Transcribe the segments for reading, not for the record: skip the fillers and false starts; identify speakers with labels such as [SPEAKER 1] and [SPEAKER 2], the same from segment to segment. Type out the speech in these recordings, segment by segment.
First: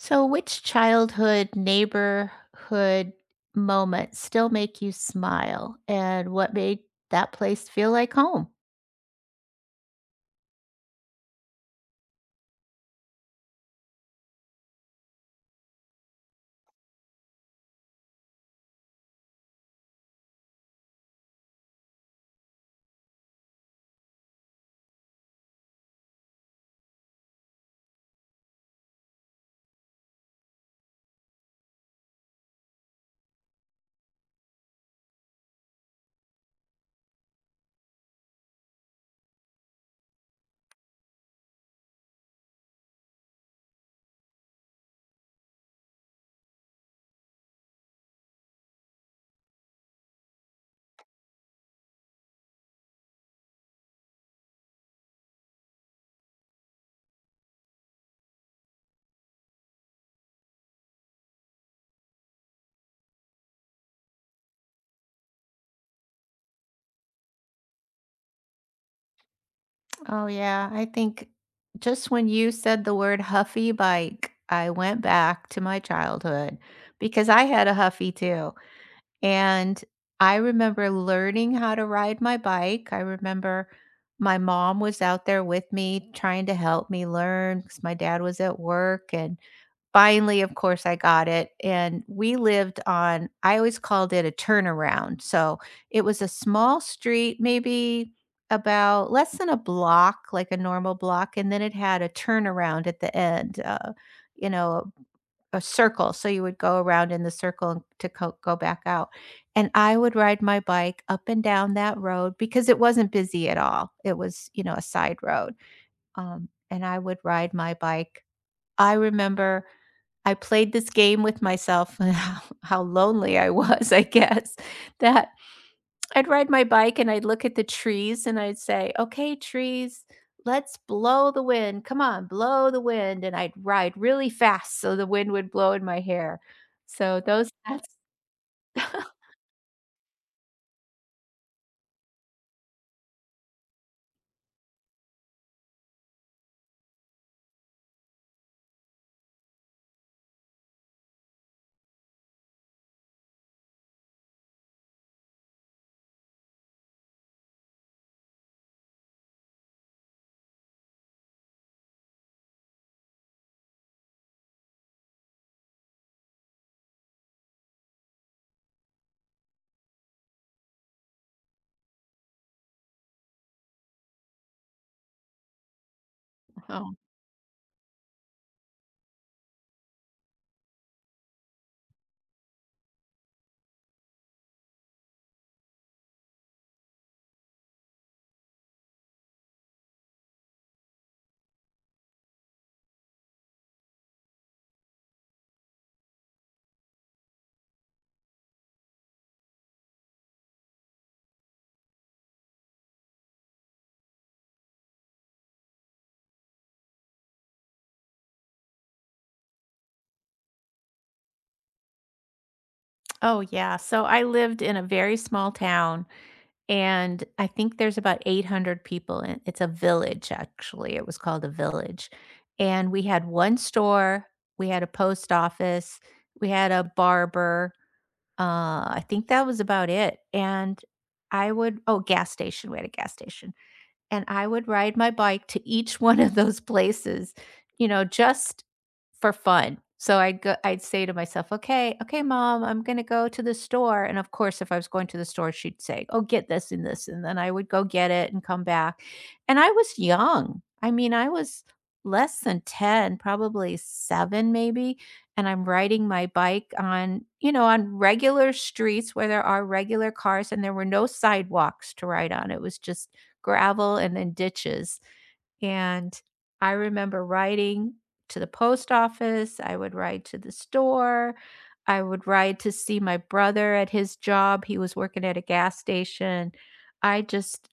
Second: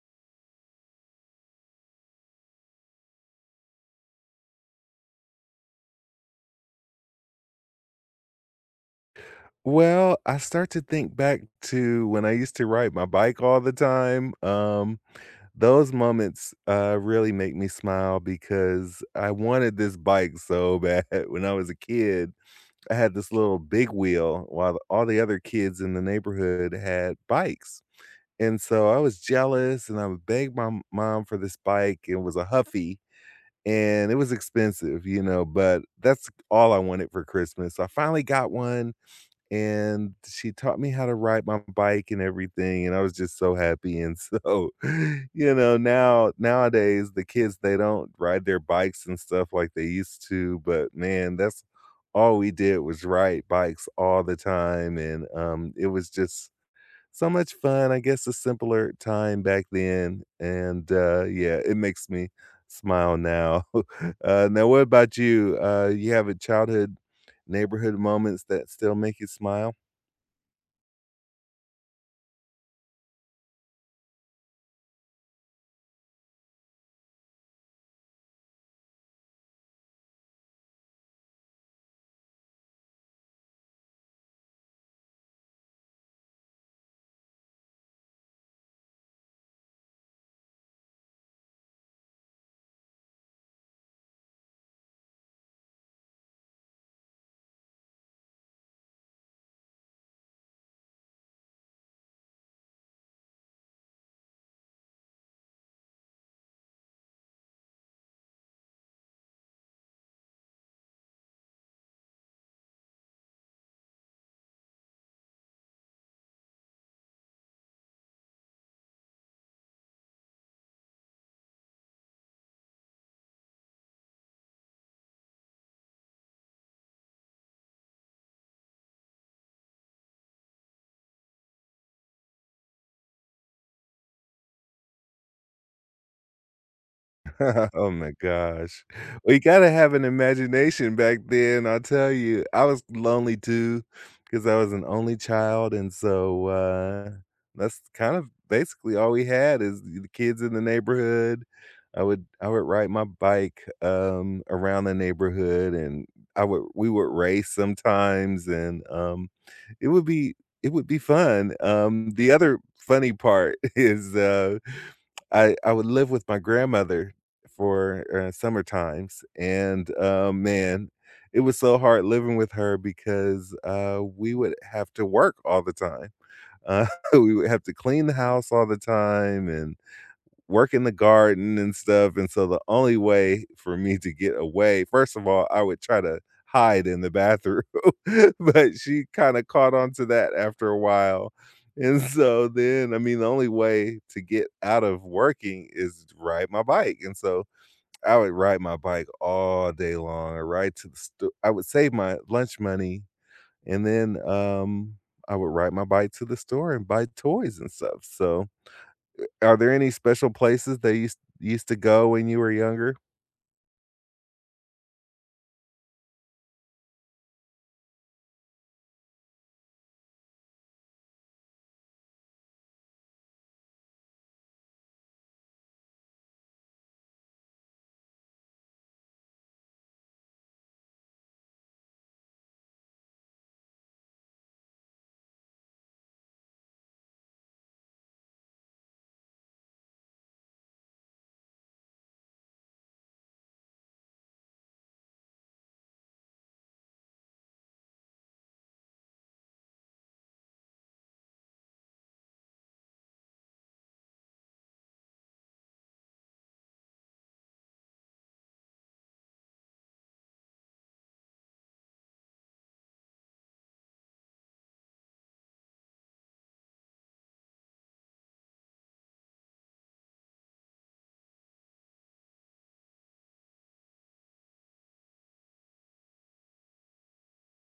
[SPEAKER 1] So, which childhood neighborhood moment still make you smile, and what made that place feel like home?
[SPEAKER 2] Well, I start to think back to when I used to ride my bike all the time, those moments, really make me smile because I wanted this bike so bad when I was a kid. I had this little big wheel while the all the other kids in the neighborhood had bikes, and so I was jealous and I would beg my m mom for this bike. It was a Huffy, and it was expensive, you know, but that's all I wanted for Christmas. So I finally got one and she taught me how to ride my bike and everything, and I was just so happy, and so, now nowadays, the kids, they don't ride their bikes and stuff like they used to, but man, that's all we did was ride bikes all the time, and, it was just so much fun. I guess a simpler time back then, and, yeah, it makes me smile now. Now what about you? You have a childhood neighborhood moments that still make you smile?
[SPEAKER 1] Oh, yeah. I think just when you said the word huffy bike, I went back to my childhood because I had a huffy too. And I remember learning how to ride my bike. I remember my mom was out there with me trying to help me learn because my dad was at work and finally, of course, I got it, and we lived on I always called it a turnaround, so it was a small street, maybe about less than a block, like a normal block, and then it had a turnaround at the end, you know, a circle, so you would go around in the circle to co go back out, and I would ride my bike up and down that road because it wasn't busy at all, it was, you know, a side road, and I would ride my bike. I remember I played this game with myself and how lonely I was, I guess, that I'd ride my bike and I'd look at the trees and I'd say, "Okay, trees, let's blow the wind. Come on, blow the wind." And I'd ride really fast so the wind would blow in my hair. So those that's
[SPEAKER 2] Oh my gosh. We gotta have an imagination back then, I'll tell you. I was lonely too, because I was an only child, and so, that's kind of basically all we had is the kids in the neighborhood. I would ride my bike, around the neighborhood, and I would we would race sometimes, and, it would be it would be fun. The other funny part is, I would live with my grandmother for, summer times, and, man, it was so hard living with her because, we would have to work all the time. Uh,
[SPEAKER 1] Oh,
[SPEAKER 2] we would have to clean the house all the time and work in the garden and stuff, and so the only way for me to get away, first of all, I would try to hide in the bathroom, but she kinda caught on to that after a while, and so then, I mean, the only way to get out of working is to ride my bike, and so I would ride my bike all day long. I ride to the store. I would save my lunch money, and then, I would ride my bike to the store and buy toys and stuff. So are there any special places that you used to go when you were younger?
[SPEAKER 1] oh, yeah. So I lived in a very small town and I think there's about 800 people in it's a village actually, it was called a village. And we had one store, we had a post office, we had a barber, uh, I think that was about it, and I would oh, gas station, we had a gas station. And I would ride my bike to each one of those places, you know, just for fun. So I'd go I'd say to myself, "Okay, okay, mom, I'm gonna go to the store." And of course, if I was going to the store, she'd say, "Oh, get this and this," and then I would go get it and come back. And I was young. I mean, I was less than 10, probably 7, maybe. And I'm riding my bike on, you know, on regular streets where there are regular cars and there were no sidewalks to ride on. It was just gravel and then ditches. And I remember riding to the post office, I would ride to the store, I would ride to see my brother at his job. He was working at a gas station. I just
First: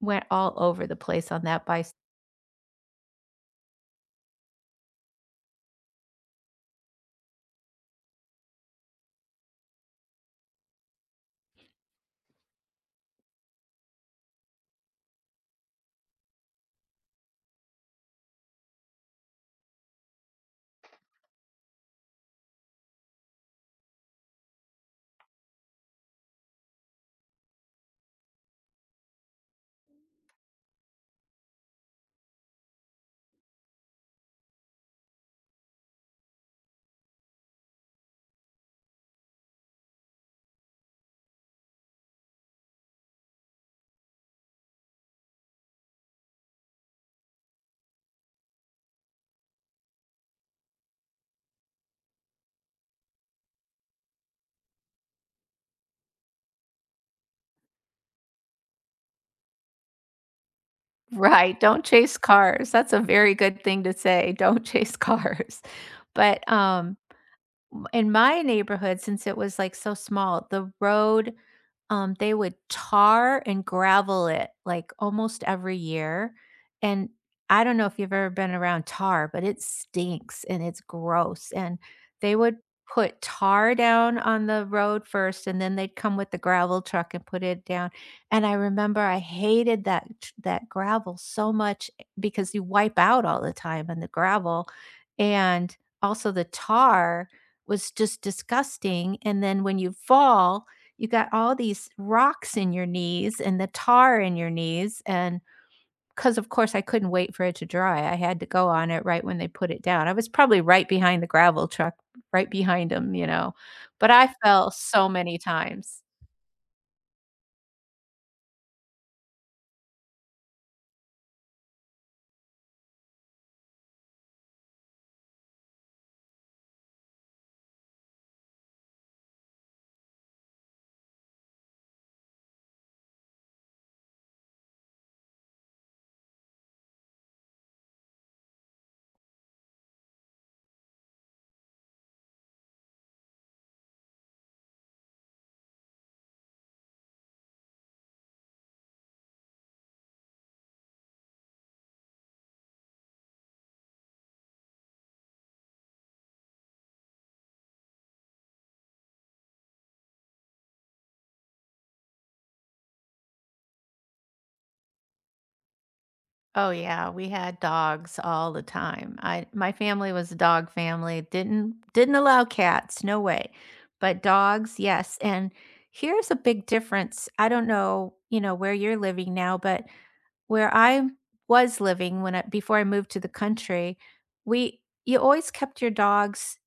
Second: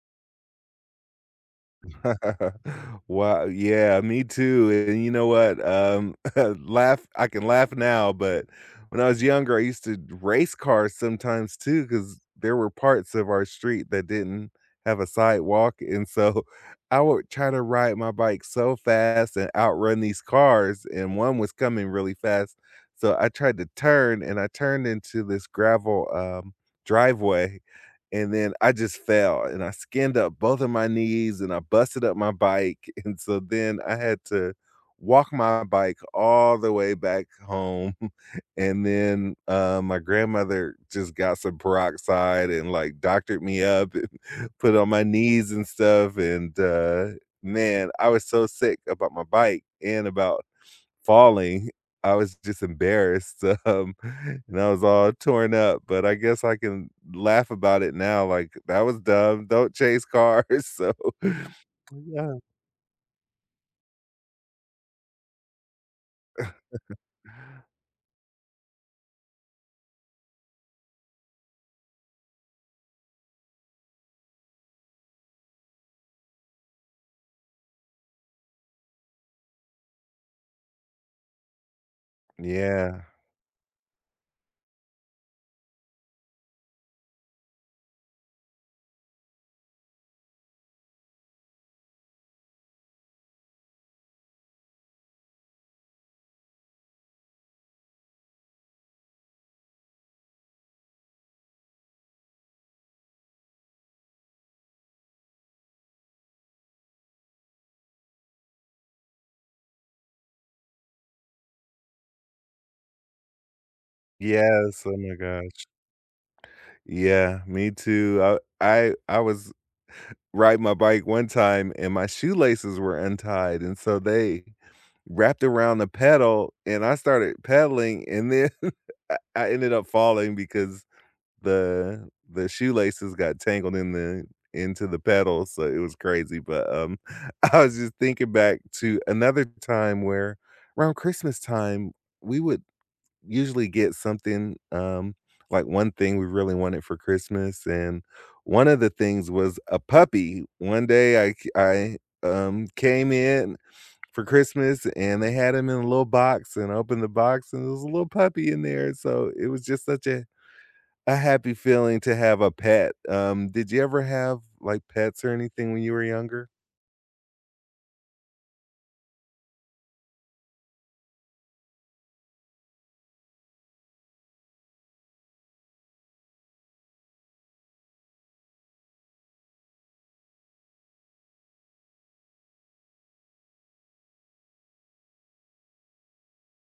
[SPEAKER 1] went all over the place on that bicycle.
[SPEAKER 2] Wow, yeah, me too. And you know what, laugh I can laugh now, but when I was younger, I used to race cars sometimes too, because there were parts of our street that didn't have a sidewalk, and so I would try to ride my bike so fast and outrun these cars, and one was coming really fast, so I tried to turn, and I turned into this gravel, driveway, and then I just fell and I skinned up both of my knees and I busted up my bike. And so then I had to walk my bike all the way back home. And then my grandmother just got some peroxide and like doctored me up and put on my knees and stuff. And man, I was so sick about my bike and about falling. I was just embarrassed, and I was all torn up, but I guess I can laugh about it now, like, "That was dumb, don't chase cars," so
[SPEAKER 1] Right, don't chase
[SPEAKER 2] yeah.
[SPEAKER 1] cars. That's a very good thing to say. Don't chase cars. But in my neighborhood, since it was like so small, the road, they would tar and gravel it like almost every year. And I don't know if you've ever been around tar, but it stinks and it's gross. And they would
[SPEAKER 2] Yeah.
[SPEAKER 1] put tar down on the road first, and then they'd come with the gravel truck and put it down. And I remember I hated that gravel so much eh, because you wipe out all the time in the gravel, and also the tar was just disgusting. And then when you fall, you got all these rocks in your knees and the tar in your knees. And because, of course, I couldn't wait for it to dry, I had to go on it right when they put it down. I was probably right behind the gravel truck, right behind them, you know, but I fell
[SPEAKER 2] Yes, oh
[SPEAKER 1] so
[SPEAKER 2] my
[SPEAKER 1] many
[SPEAKER 2] gosh.
[SPEAKER 1] times.
[SPEAKER 2] Yeah, me too. I was riding my bike one time, and my shoelaces were untied, and so they wrapped around the pedal, and I started pedaling, and then I ended up falling because the shoelaces got tangled in the into the pedals, so it was crazy. But, I was just thinking back to another time where around Christmas time, we would usually get something, like, one thing we really wanted for Christmas, and one of the things was a puppy. One day I, came in for Christmas, and they had him in a little box, and I opened the box, and there was a little puppy in there, so it was just such a happy feeling to have a pet. Did you ever have, like, pets or anything when you were younger?
[SPEAKER 1] Oh yeah, we had dogs all the time. I My family was a dog family. Didn't allow cats, no way. But dogs, yes. And here's a big difference. I don't know, you know, where you're living now, but where I was living when before I moved to the country, we you always kept your dogs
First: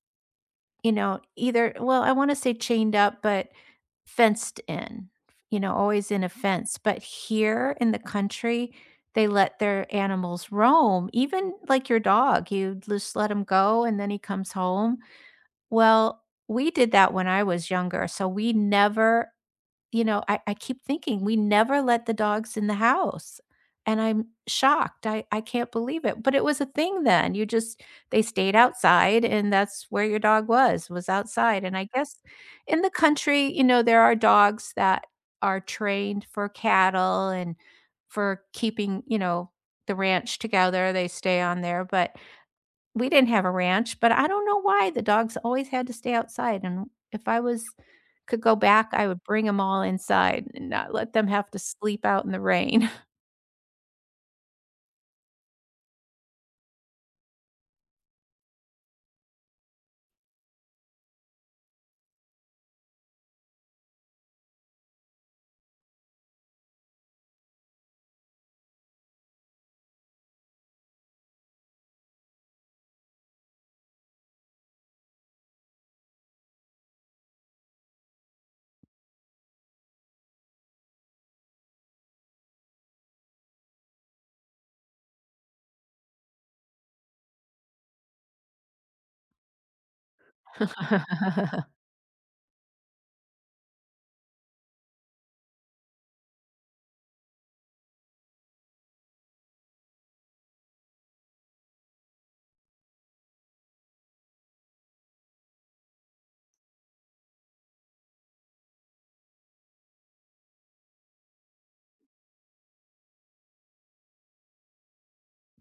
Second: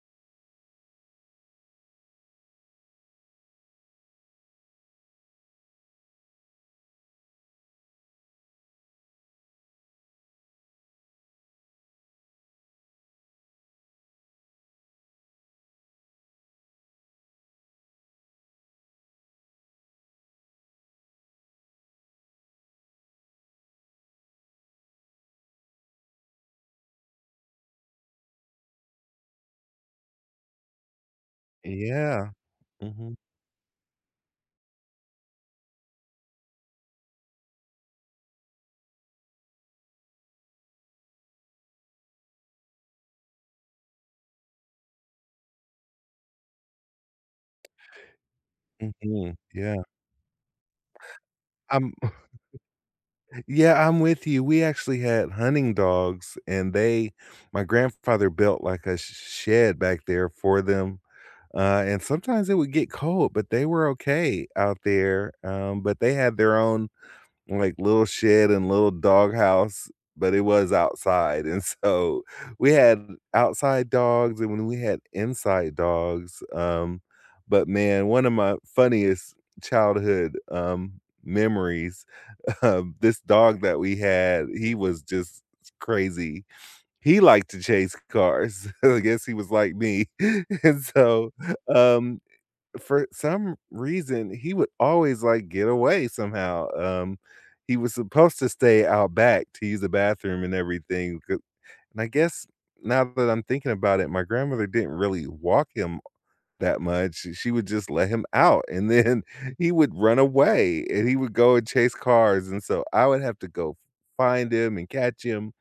[SPEAKER 1] you know, either well, I wanna say chained up, but fenced in, you know, always in a fence, but here in the country, they let their animals roam, even like your dog, you just let him go and then he comes home. Well, we did that when I was younger, so we never you know, I keep thinking we never let the dogs in the house. And I'm shocked. I can't believe it. But it was a thing then. You just they stayed outside and that's where your dog was outside. And I guess
[SPEAKER 2] Yeah.
[SPEAKER 1] in the
[SPEAKER 2] Mhm,
[SPEAKER 1] country, you know, there are dogs that are trained for cattle and for keeping, you know, the ranch together. They stay on there. But we didn't have a ranch, but I don't know why the dogs always had to stay outside, and if I was could go back, I would
[SPEAKER 2] mhm,
[SPEAKER 1] bring them
[SPEAKER 2] yeah.
[SPEAKER 1] all inside and not let them have to
[SPEAKER 2] I'm
[SPEAKER 1] sleep out in the rain.
[SPEAKER 2] yeah, I'm with you. We actually had hunting dogs, and they my grandfather built, like, a sh shed back there for them, and sometimes it would get cold, but they were okay out there, but they had their own, like, little shed and little doghouse, but it was outside, and so we had outside dogs and when we had inside dogs, but man, one of my funniest childhood, memories, this dog that we had, he was just crazy. He liked to chase cars. I guess he was like me, and so, um for some reason, he would always, like, get away somehow. He was supposed to stay out back to use the bathroom and everything, 'cau and I guess now that I'm thinking about it, my grandmother didn't really walk him that much. She would just let him out, and then he would run away, and he would go and chase cars, and so I would have to go find him and catch him,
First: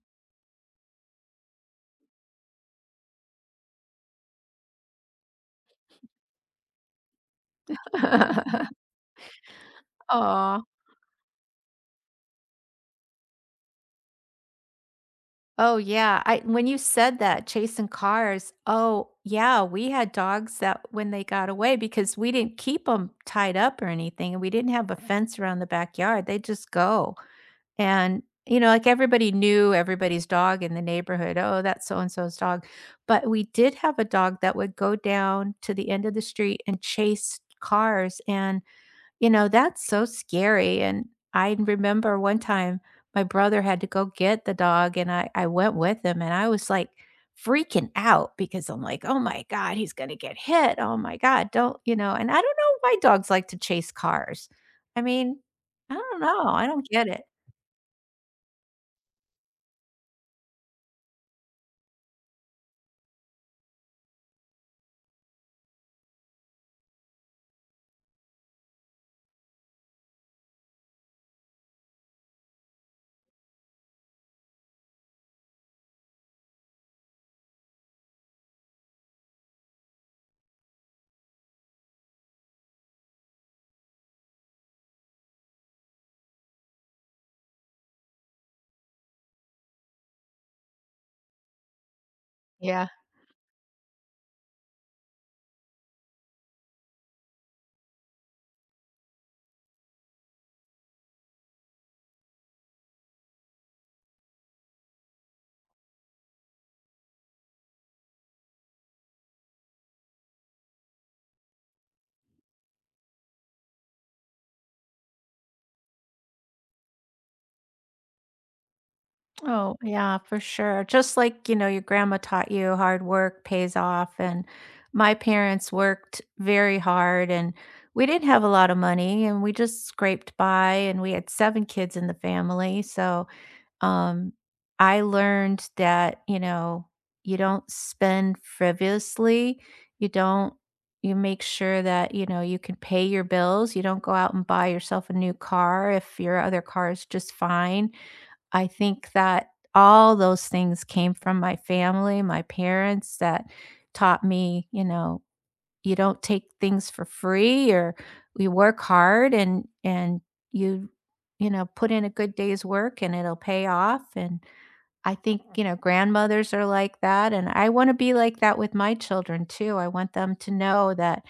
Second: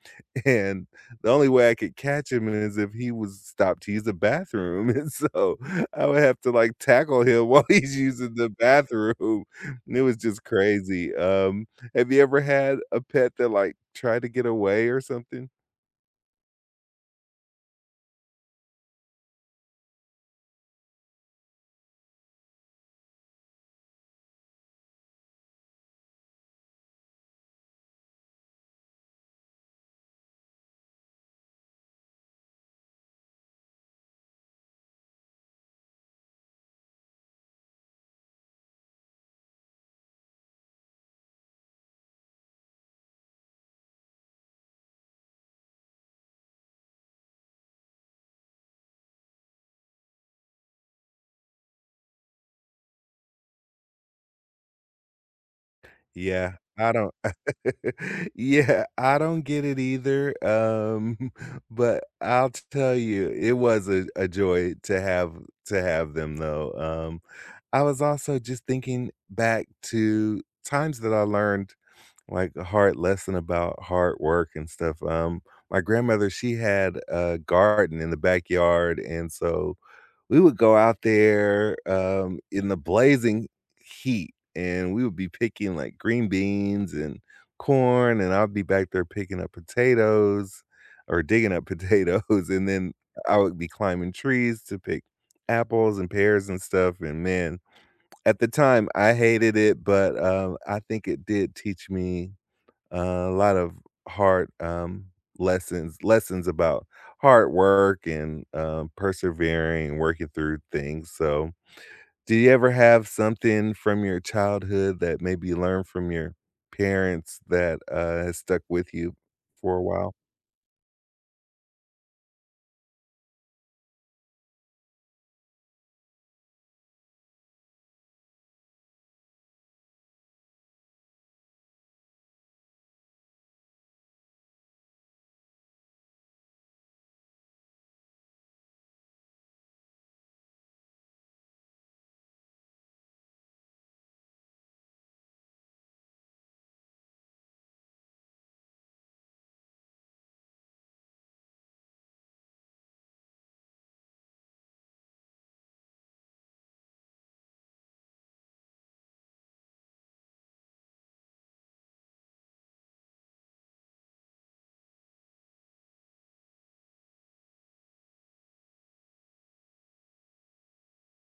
[SPEAKER 2] and the only way I could catch him is if he was stopped to use the bathroom, and so I would have to, like, tackle him while he's using the bathroom, and it was just
[SPEAKER 1] Aw.
[SPEAKER 2] crazy. Have you ever had a pet that, like, tried to get away or something?
[SPEAKER 1] Oh, yeah, I when you said that, chasing cars, oh, yeah, we had dogs that when they got away because we didn't keep them tied up or anything, and we didn't have a fence around the backyard, they just go. And, you know, like everybody knew everybody's dog in the neighborhood. Oh, that's so and so's dog. But we did have a dog that would go down to the end of the street and chase cars. And you know, that's so scary, and I remember one time my brother had to go get the dog, and I went with him, and I was, like, freaking out because I'm like, "Oh my god, he's gonna get hit. Oh my god, don't" you know, and I don't know why dogs like to chase cars. I mean, I don't know,
[SPEAKER 2] Yeah,
[SPEAKER 1] I don't
[SPEAKER 2] I
[SPEAKER 1] get
[SPEAKER 2] don't
[SPEAKER 1] it.
[SPEAKER 2] yeah, I don't get it either, but I'll tell you, it was a joy to have them, though. I was also just thinking back to times that I learned, like, a hard lesson about hard work and stuff, my grandmother, she had a garden in the backyard, and so we would go out there, in the blazing heat, and we would be picking, like, green beans and corn, and I'd be back there picking up potatoes or digging up potatoes, and
[SPEAKER 1] Yeah.
[SPEAKER 2] then I would be climbing trees to pick apples and pears and stuff, and man, at the time, I hated it, but, I think it did teach me a lot of hard, lessons about hard work and, persevering and working through things. So do you ever have something from your childhood that maybe you learned from your parents that, has stuck with you
[SPEAKER 1] Oh,
[SPEAKER 2] for a while?
[SPEAKER 1] yeah, for sure. Just like, you know, your grandma taught you hard work pays off. And my parents worked very hard and we didn't have a lot of money and we just scraped by and we had 7 kids in the family. So um I learned that, you know, you don't spend frivolously. You don't you make sure that, you know, you can pay your bills. You don't go out and buy yourself a new car if your other car is just fine I think that all those things came from my family, my parents that taught me, you know, you don't take things for free or you work hard and you you know, put in a good day's work and it'll pay off and I think, you know, grandmothers are like that, and I wanna be like that with my children too. I want them to know that,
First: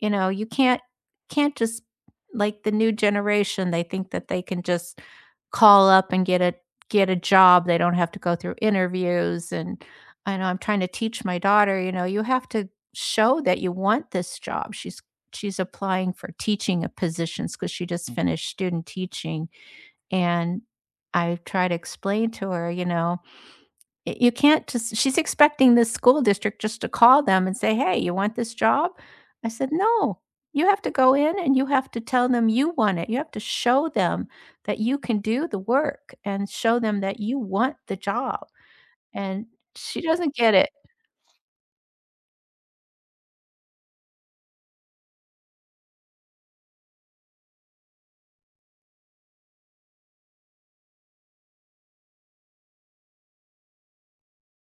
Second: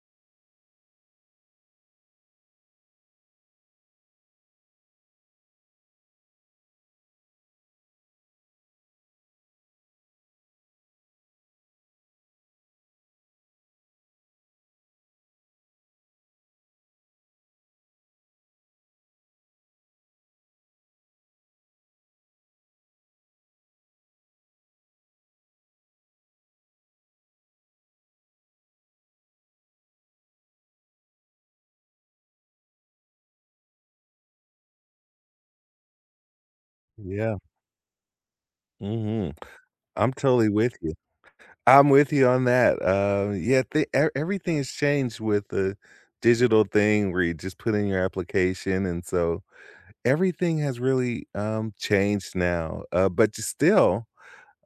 [SPEAKER 1] you know, you can't just like the new generation, they think that they can just call up and get a job. They don't have to go through interviews, and I know I'm trying to teach my daughter, you know, you have to show that you want this job. She's applying for teaching, because she just finished student teaching, and I try to explain to her, you know, Y you can't just she's expecting the school district just to call them and say, "Hey, you want this job?" I said, "No. You have to go in and you have to tell them you want it. You have to show them that you can do the work and show them that
[SPEAKER 2] Yeah.
[SPEAKER 1] you want the job."
[SPEAKER 2] Mhm.
[SPEAKER 1] And she
[SPEAKER 2] I'm
[SPEAKER 1] doesn't
[SPEAKER 2] totally
[SPEAKER 1] get it.
[SPEAKER 2] with you. I'm with you on that, yeah, the e everything has changed with the digital thing where you just put in your application, and so everything has really, changed now, but just still,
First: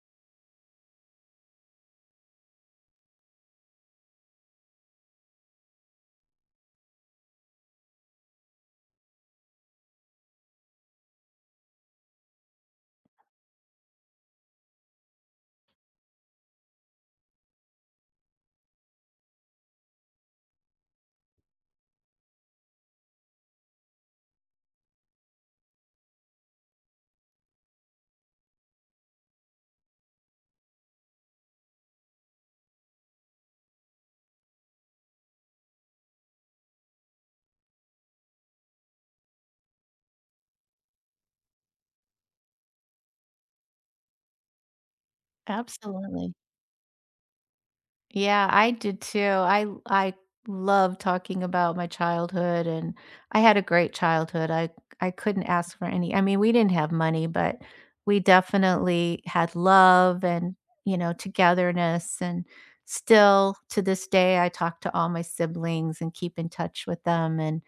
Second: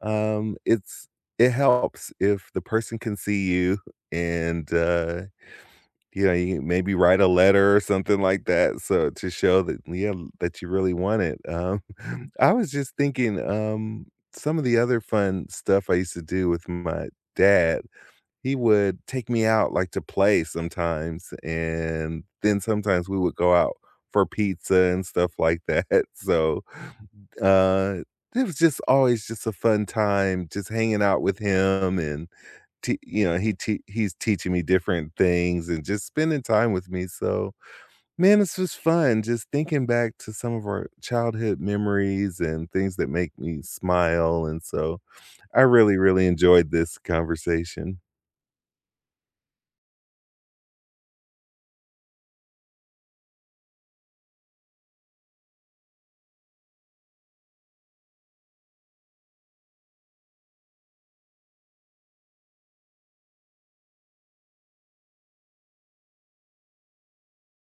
[SPEAKER 2] um, it's it helps if the person can see you and, you know, you maybe write a letter or something like that, so to show that, yeah, that you really want it, I was just thinking, some of the other fun stuff I used to do with my dad, he would take me out, like, to play sometimes, and then sometimes we would go out for pizza and stuff like that, so, uh, it was just always just a fun time just hanging out with him and t you know, he's teaching me different things and just spending time with me. So, man, this was fun just thinking back to some of our childhood memories and things that make me smile, and so I really, really
[SPEAKER 1] Absolutely.
[SPEAKER 2] enjoyed this conversation.
[SPEAKER 1] Yeah, I did too. I love talking about my childhood and I had a great childhood. I couldn't ask for any. I mean, we didn't have money, but we definitely had love and, you know, togetherness and still to this day I talk to all my siblings and keep in touch with them and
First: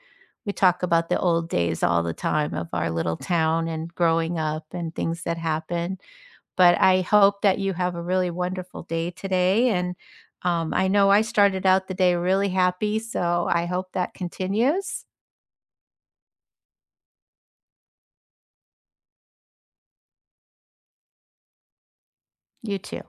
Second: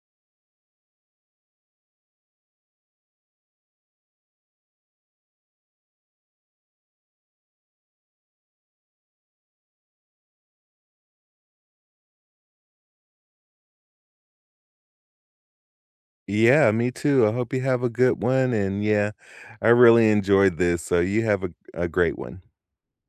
[SPEAKER 1] we talk about the old days all the time of our little town and growing up and things that happened but I hope that you have a really wonderful day today, and, I know I started out the day really happy, so I hope that continues.
[SPEAKER 2] Yeah, me too. I hope you have a good one, and yeah, I really enjoyed this, so you have a great one.
[SPEAKER 1] You too.